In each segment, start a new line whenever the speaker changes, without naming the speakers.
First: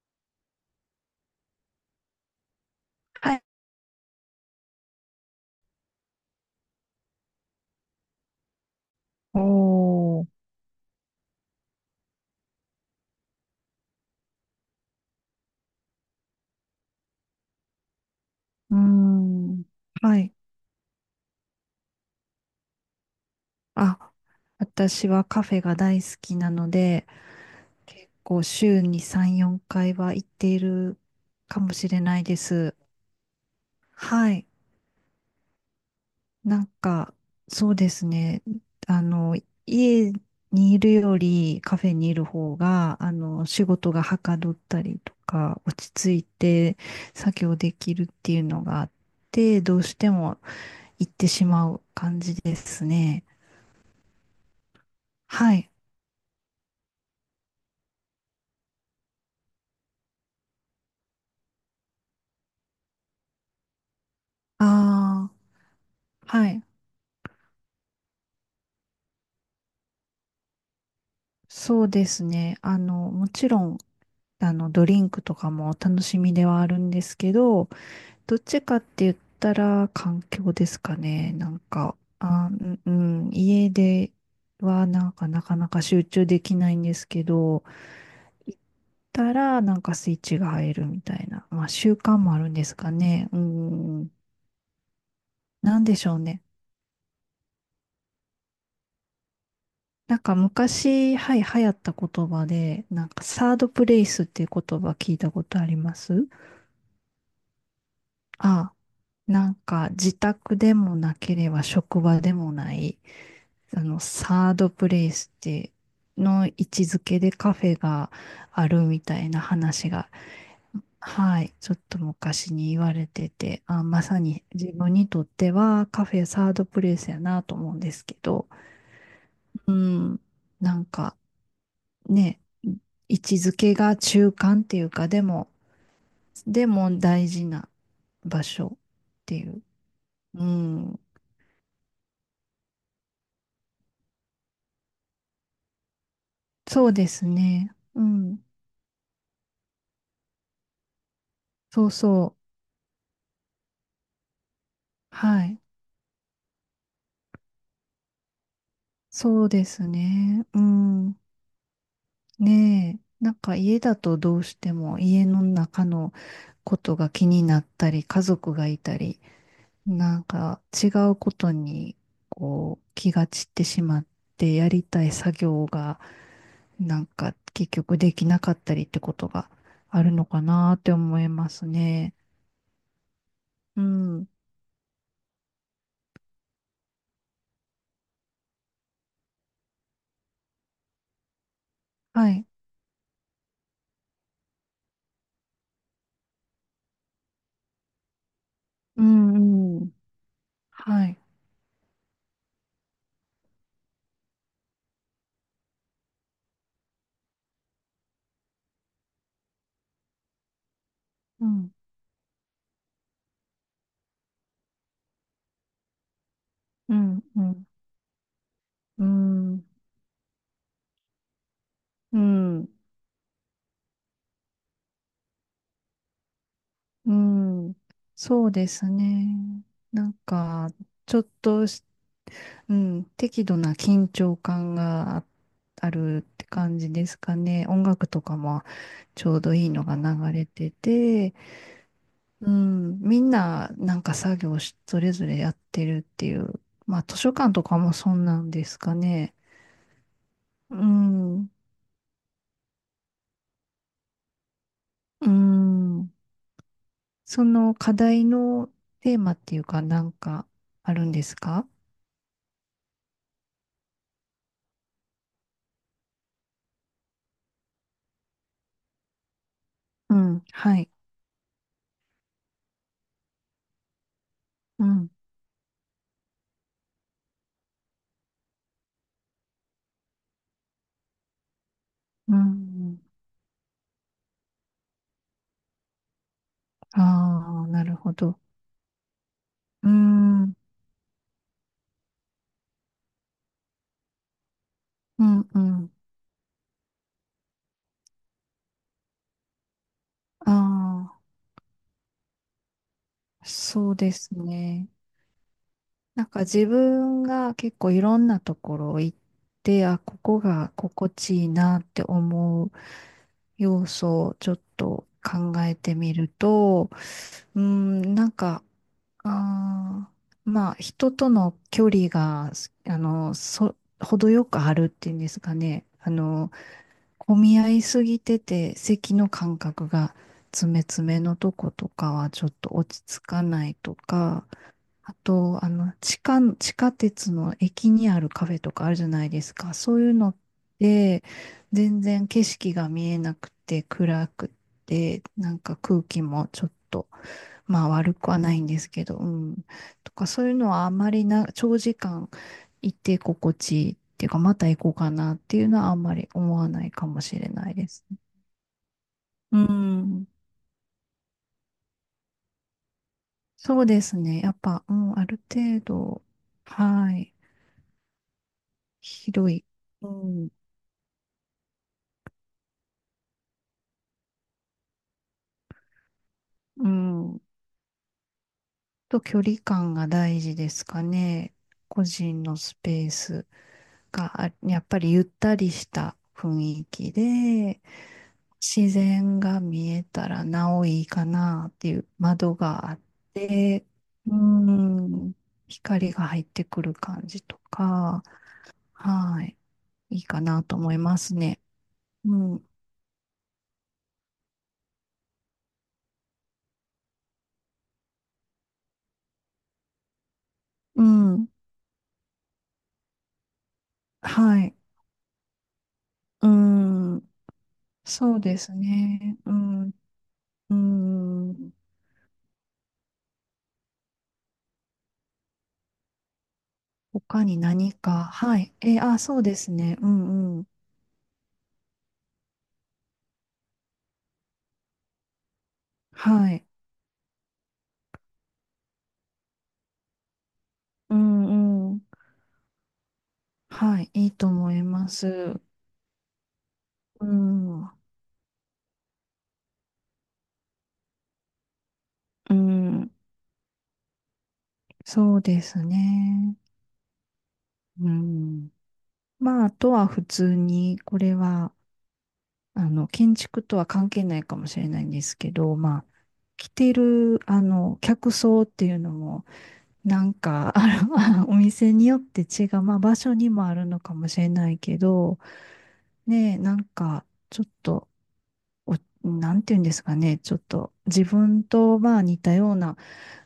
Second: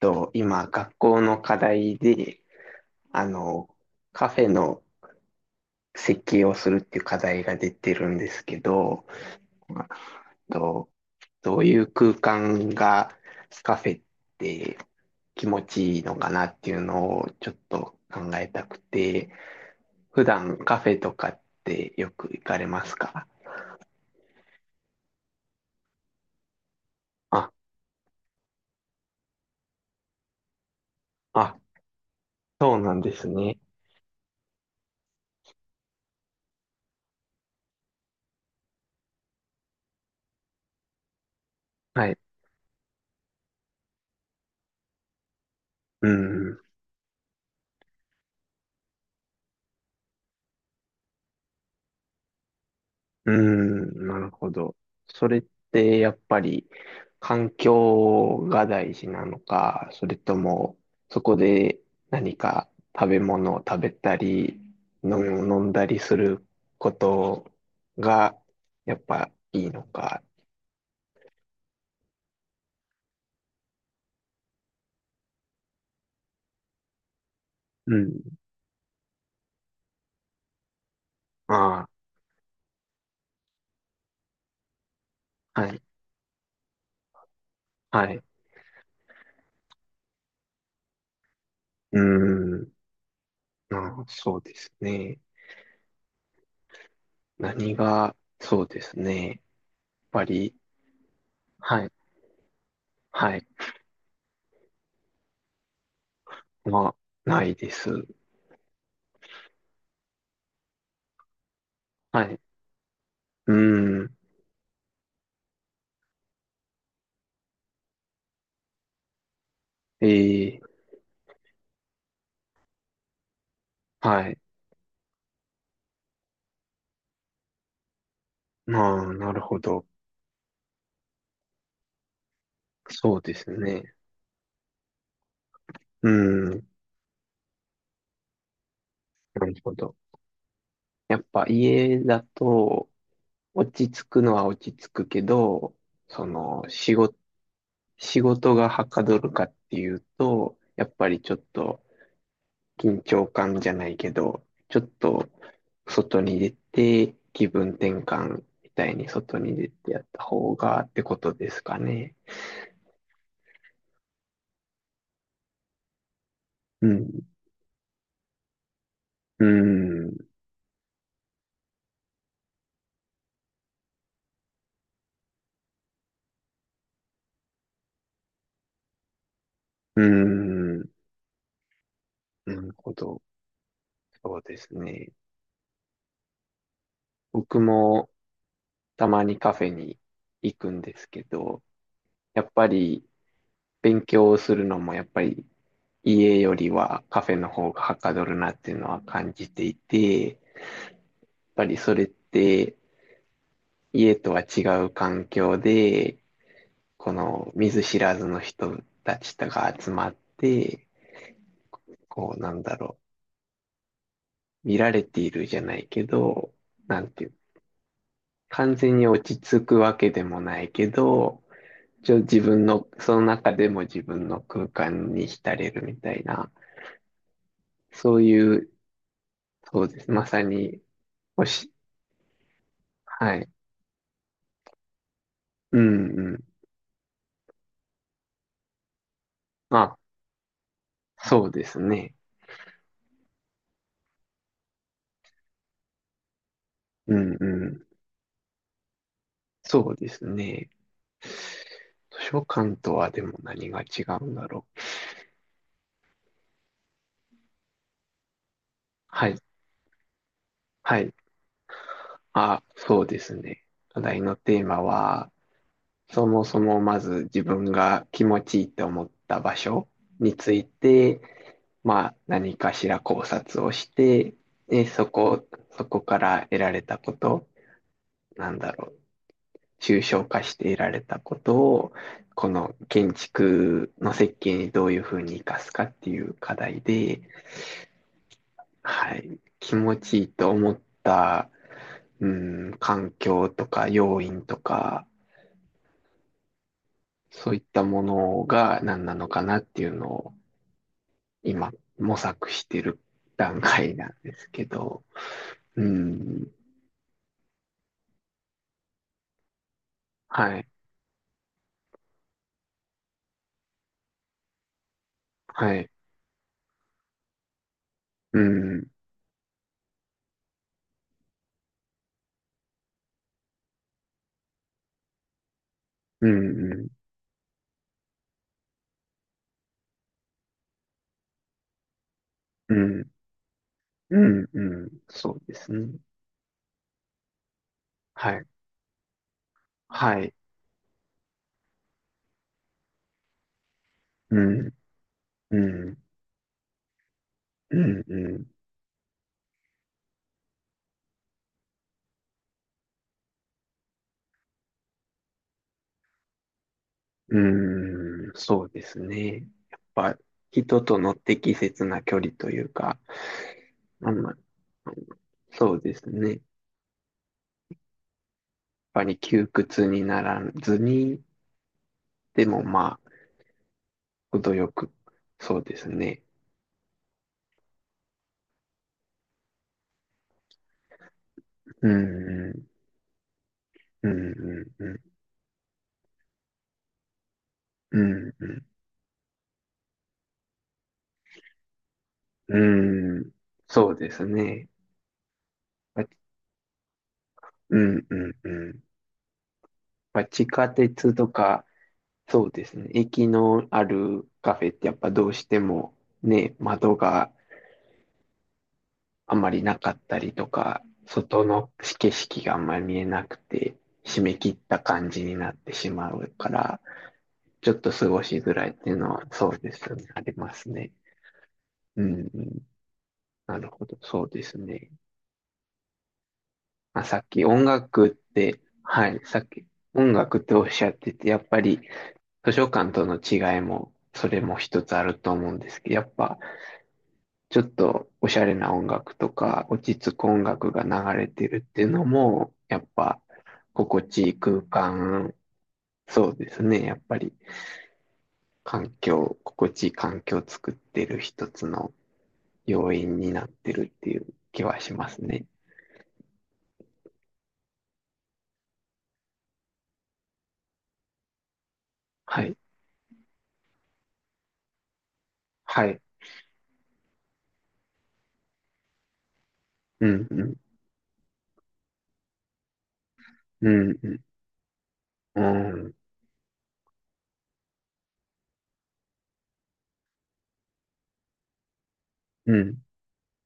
と、今、学校の課題で、あ
はい。
の、カフェの設計をするっていう課題が出てるんですけど、あ
おー、
と、どういう空間がカフェって気持ちいいのかなっていうのをちょっと考えた
う
く
ー
て、
ん。は
普
い。
段カフェとかってよく行かれますか？
あ、私はカフェが大好きなので、
あ、
結構週に3、4回は行っている
あ、
かもしれないです。
そうなんですね。
はい。なんか、そうですね。あの、家にいるよりカフェ
は
にい
い。
る方が、仕事がはかどったりとか、落
う
ち着い
ん。
て作業できるっていうのがあって、どうしても行ってしまう感じですね。
うーん、なるほど。それっ
はい。
てやっぱり環境が大事なのか、それともそこで何か食べ物を食べたり、
あ
飲み
あ、
物飲んだりする
はい。
ことがやっぱいいのか。
そうですね。もちろん、ドリンクとかもお楽しみではあるんですけど、
うん。
どっちかって言ったら環境ですかね。
あ
家ではなんかなか
あ、
な
はい、
か集中できないんですけど、
はい。
行ったらなんかスイッチが入るみたいな、まあ習
う
慣もあるん
ー
で
ん、
すかね。う
ああ、
ん、
そうですね。
なんでしょうね。
何が、そうですね。やっ
なん
ぱ
か
り、
昔、はい、流行っ
はい、
た言葉で、なんか
はい。
サードプレイスっていう言葉聞いたことあります。
まあ、ないです。
あ、なんか自宅でもなければ職場
は
で
い。
もない、
うーん。
サードプレイスっての位置づけでカフェがあるみたいな話が、
ええ、
はい、ちょっと昔に言われてて、あ、まさ
はい。
に自分にとってはカフェサードプレイスやなと思うんですけど、
まあ、なるほ
う
ど。
ん。なんか、ね、
そ
位
うで
置
す
づけ
ね。
が中間っていうか、でも、
うん、
でも大事な場所って
な
い
る
う。
ほど。
うん。
やっぱ家だと、落ち着くのは落ち着くけど、その、
そう
仕
で
事、
すね。う
仕
ん。
事がはかどるかっていうと、やっぱりちょっと
そうそう。
緊張感じゃないけど、ちょっと
はい。
外に出て気分転換みたいに外
そう
に
で
出
す
てやった
ね。
方
う
がってこ
ん。
とですかね。
ねえ。なんか家だとどうしても家の中のこ
う
とが
ん、
気になったり、家族がいたり、
うん、
なんか違うことにこう気が散ってしまってやりたい作業がなんか結局できなかったりってことが
う
あるのかなっ
ん、
て思いますね。
なるほど。
うん。
そうですね。僕もたまにカフェに行くんですけど、
は
や
い。
っぱり勉強をするのもやっぱり家よりはカフェの方がはかどるなっていうのは
う
感じてい
ん、うん。
て、やっ
はい。
ぱりそれって家とは違う環境で、この見ず知らずの人たちとが集まって、
うん、
こうなんだろう、見られているじゃないけど、
う
なんて
ん、
いう、
うん。
完全
う
に落ち
ん、
着くわけでもないけど、一応
う
自分
ん、
の、その中でも自分の空間に浸れるみたいな、
うん。
そう
そう
い
で
う、
すね。
そうで
な
す。
ん
まさ
か、
に、
ちょっ
お
と
し、
し、うん、
は
適
い。
度な緊張感が
う
あ
ん
る
う
っ
ん。
て感じですかね。音楽とかもちょうどいい
ま
のが
あ、
流れてて、
そうですね。
うん、みんななんか作業し、それぞれやってるっていう。まあ
う
図書
ん
館と
う
か
ん。
もそんなんですかね。
そうですね。
うん、
図書館とはでも何が違うんだろう。
うん。その課題のテー
は
マっ
い。
ていうかなんかあ
は
るん
い。
ですか。
あ、そうですね。課題のテーマは、そもそもまず自分が気持ちいいと思った場所
う
に
ん、
つい
はい。
て、まあ、何かしら考察をして、
う
で、
ん、
そこから得られたこと、なんだろう、抽象化して得られたことを、
う
この
ん。
建築の設計にどういうふうに生かすかっていう課題で、
ああ、なるほど。
はい、気
う
持ちいい
ん、う
と
ん、
思った、うん、環境とか要因とか、
うん。
そういったものが何なのかなっていうのを
あ
今模索してる
あ、
段
そ
階
う
な
で
んで
す
すけ
ね。
ど、う
なんか
ん、
自分が結構いろんなところ行って、あ、ここ
はい、
が心地いいなって思う要素をちょっと考
は
え
い。
てみると、うーん、なん
う
か、
ん、
あまあ、人との距離が、程よくあるっていうんですかね。
うん、うん、
混み合いすぎてて、席の間隔が詰め詰めのとことかはちょっと落
う
ち着かないとか、
ん、うん、
あ
そうで
と、
すね。
地下鉄の駅にある
は
カ
い、
フェとかあるじゃないですか。そういう
は
の
い、
って、全然景色が見えなくて、暗
う
く
ん、
て、な
う
んか
ん、
空気もちょっと、
う
まあ
ん、
悪
う
くは
ん、
ないんですけど、うん。とか、そういうのはあんまりな、長時間行って心地いいっていうか、また行こうかなっていうのはあんまり思わないかもしれないですね。
うん、そうですね。
う
やっぱ、
ん。
人との適切な距離というか、
そうで
あん
す
ま、
ね。やっぱ、
あ
う
んま
ん、ある
そう
程
です
度、
ね。やっ
はい。
ぱり窮
広い。
屈に
う
なら
ん
ずに、でもまあ、程よく、そうですね。
うん。と、距離感が大事ですかね。
うん、
個人
う
の
ん、
スペース
うん、
が、や
う
っぱり
ん、
ゆったりした雰囲気で、
うん、う
自然が見えたらなおいいかなっていう
ん、
窓があっ
うん
て、
そうです
う
ね。
ん、光が入ってくる感じと
うん、う
か、
ん、うん。
はい、い
ま
い
あ、
か
地
な
下
と思い
鉄
ま
と
すね。
か、
う
そうで
ん、
すね。駅のあるカフェってやっぱどうしてもね、窓があまりなかったりとか、
う
外
ん、
の景色があんまり見えなくて、締め切っ
はい、
た感じになってしまう
う
から、
ん、
ちょっと過ご
そ
し
う
づ
で
らいっ
す
ていうのは
ね。
そ
う
うで
ん、
すね。あります
う
ね。
ん。
うん、うん。なるほど。そうですね。まあ、さっき
他に
音
何
楽っ
か、は
て、
い。
は
あ、
い、
そ
さ
う
っ
で
き
すね。う
音楽って
んう
お
ん。
っしゃってて、やっぱり図書館との違いも、それも一つあると思うんですけど、やっぱ、
はい。
ちょっとおしゃれな音楽とか、落ち着く音楽が
う
流れてるっていう
んうん。
のも、やっぱ、
は
心
い。
地
い
い
い
い
と
空
思いま
間、
す。
そうですね、やっぱ
う
り、
ん。
心地いい環境を作ってる一つの
う
要
ん。
因になってるっていう気はします
そう
ね。
ですね。うん。まあ、あとは普通に、これは、
はい。
建築とは関係ないかもしれないんですけど、
は
ま
い。
あ、着てる、客層っていうのも、
う
な
ん、
ん
うん、
か、お店によって違う、まあ、場所にも
う
あるのか
ん、
もしれないけど、
うん、
ねえ、なんか、ちょっと、お、なんていうんですかね、ちょっと自分とまあ似
う
た
ん、う
よう
ん、
な、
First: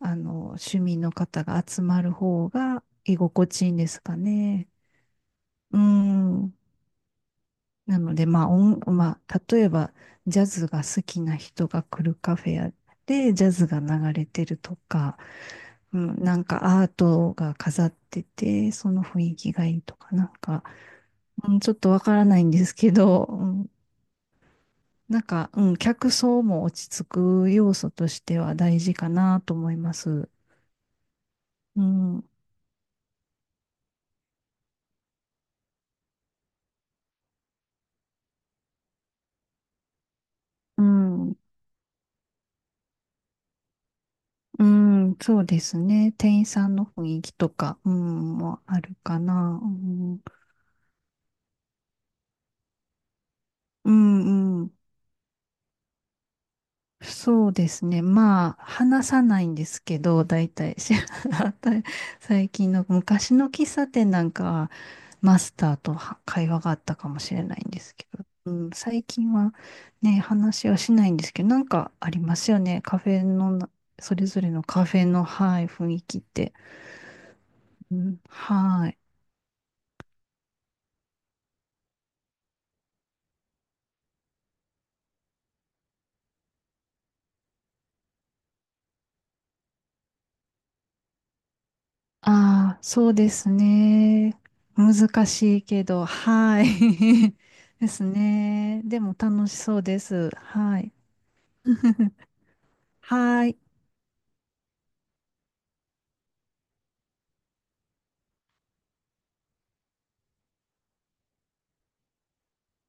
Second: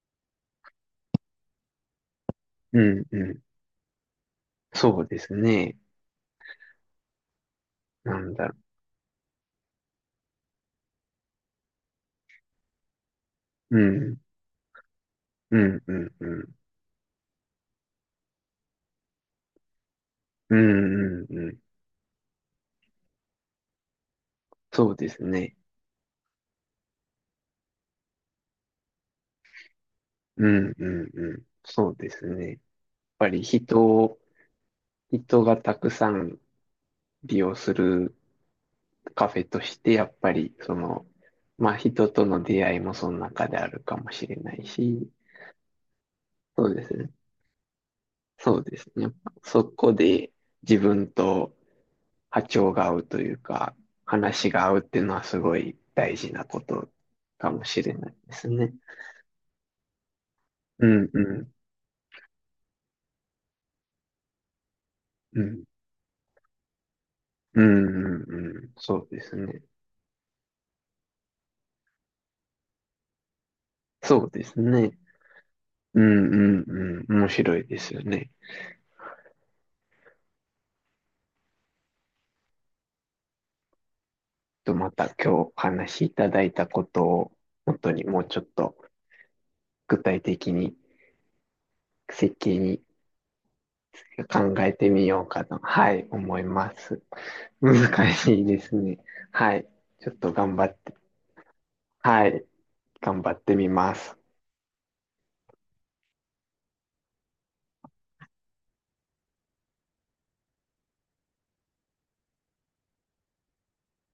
趣味の方が集まる方
う
が
ん。
居
うん
心地いいんですかね。
そうです
う
ね。
ん。なの
な
で、
んだろ
まあ、例えば、ジャズが好きな人が来るカフェやで、ジャズ
う。う
が流
ん、
れてるとか、
うん、う
う
ん、
ん、
う
なん
ん。
かアートが飾ってて、その雰囲気がいいとか、なん
う
か、
んうんう
う
ん。
ん、ちょっとわからないんですけど、
そうで
な
す
んか、
ね。
うん、客層も落ち着く要素としては大事かなと思います。
うんうんうん。
う
そうです
ん、
ね。やっぱり人がたくさん利用するカフェとして、やっぱり
うん、
まあ人との出会いもその中であるかもしれな
う
いし、
ん、そうですね。店員
そ
さ
う
ん
で
の
す
雰
ね。
囲気とか、うん、
そ
も
うで
あ
す
る
ね。
かな。
そ
う
こ
ん、
で自分と波長が合うというか、
う
話
ん、
が
うん。
合うっていうのはすごい大事なこと
そ
か
う
も
で
し
す
れ
ね。
ないです
まあ、
ね。
話さないんですけど、大体、
う
し
んうん。
最近の昔の喫茶店なんかは、マ
う
ス
ん
ターとは会話があったかもしれな
う
いんで
ん
すけ
うん
ど、う
う
ん、
ん、そ
最
うで
近
す
は
ね。
ね、話はしないんですけど、なんかありますよね。カフェのな、そ
そ
れ
う
ぞ
で
れ
す
のカ
ね。
フェの、はい、雰
う
囲気っ
ん
て。
うんうん。面白いです
う
よ
ん、
ね。
はい。
と、また今日お話しいただいたことを、本当にもうちょっと具体的に設計に
ああ、そう
考
で
え
す
てみようかと、
ね。
はい、思い
難
ま
しい
す。
けど、はい。
難しいで すね。
です
はい。
ね。
ちょっ
で
と
も
頑張
楽
っ
し
て、
そうです。はい。
はい、頑張 ってみます。
はい。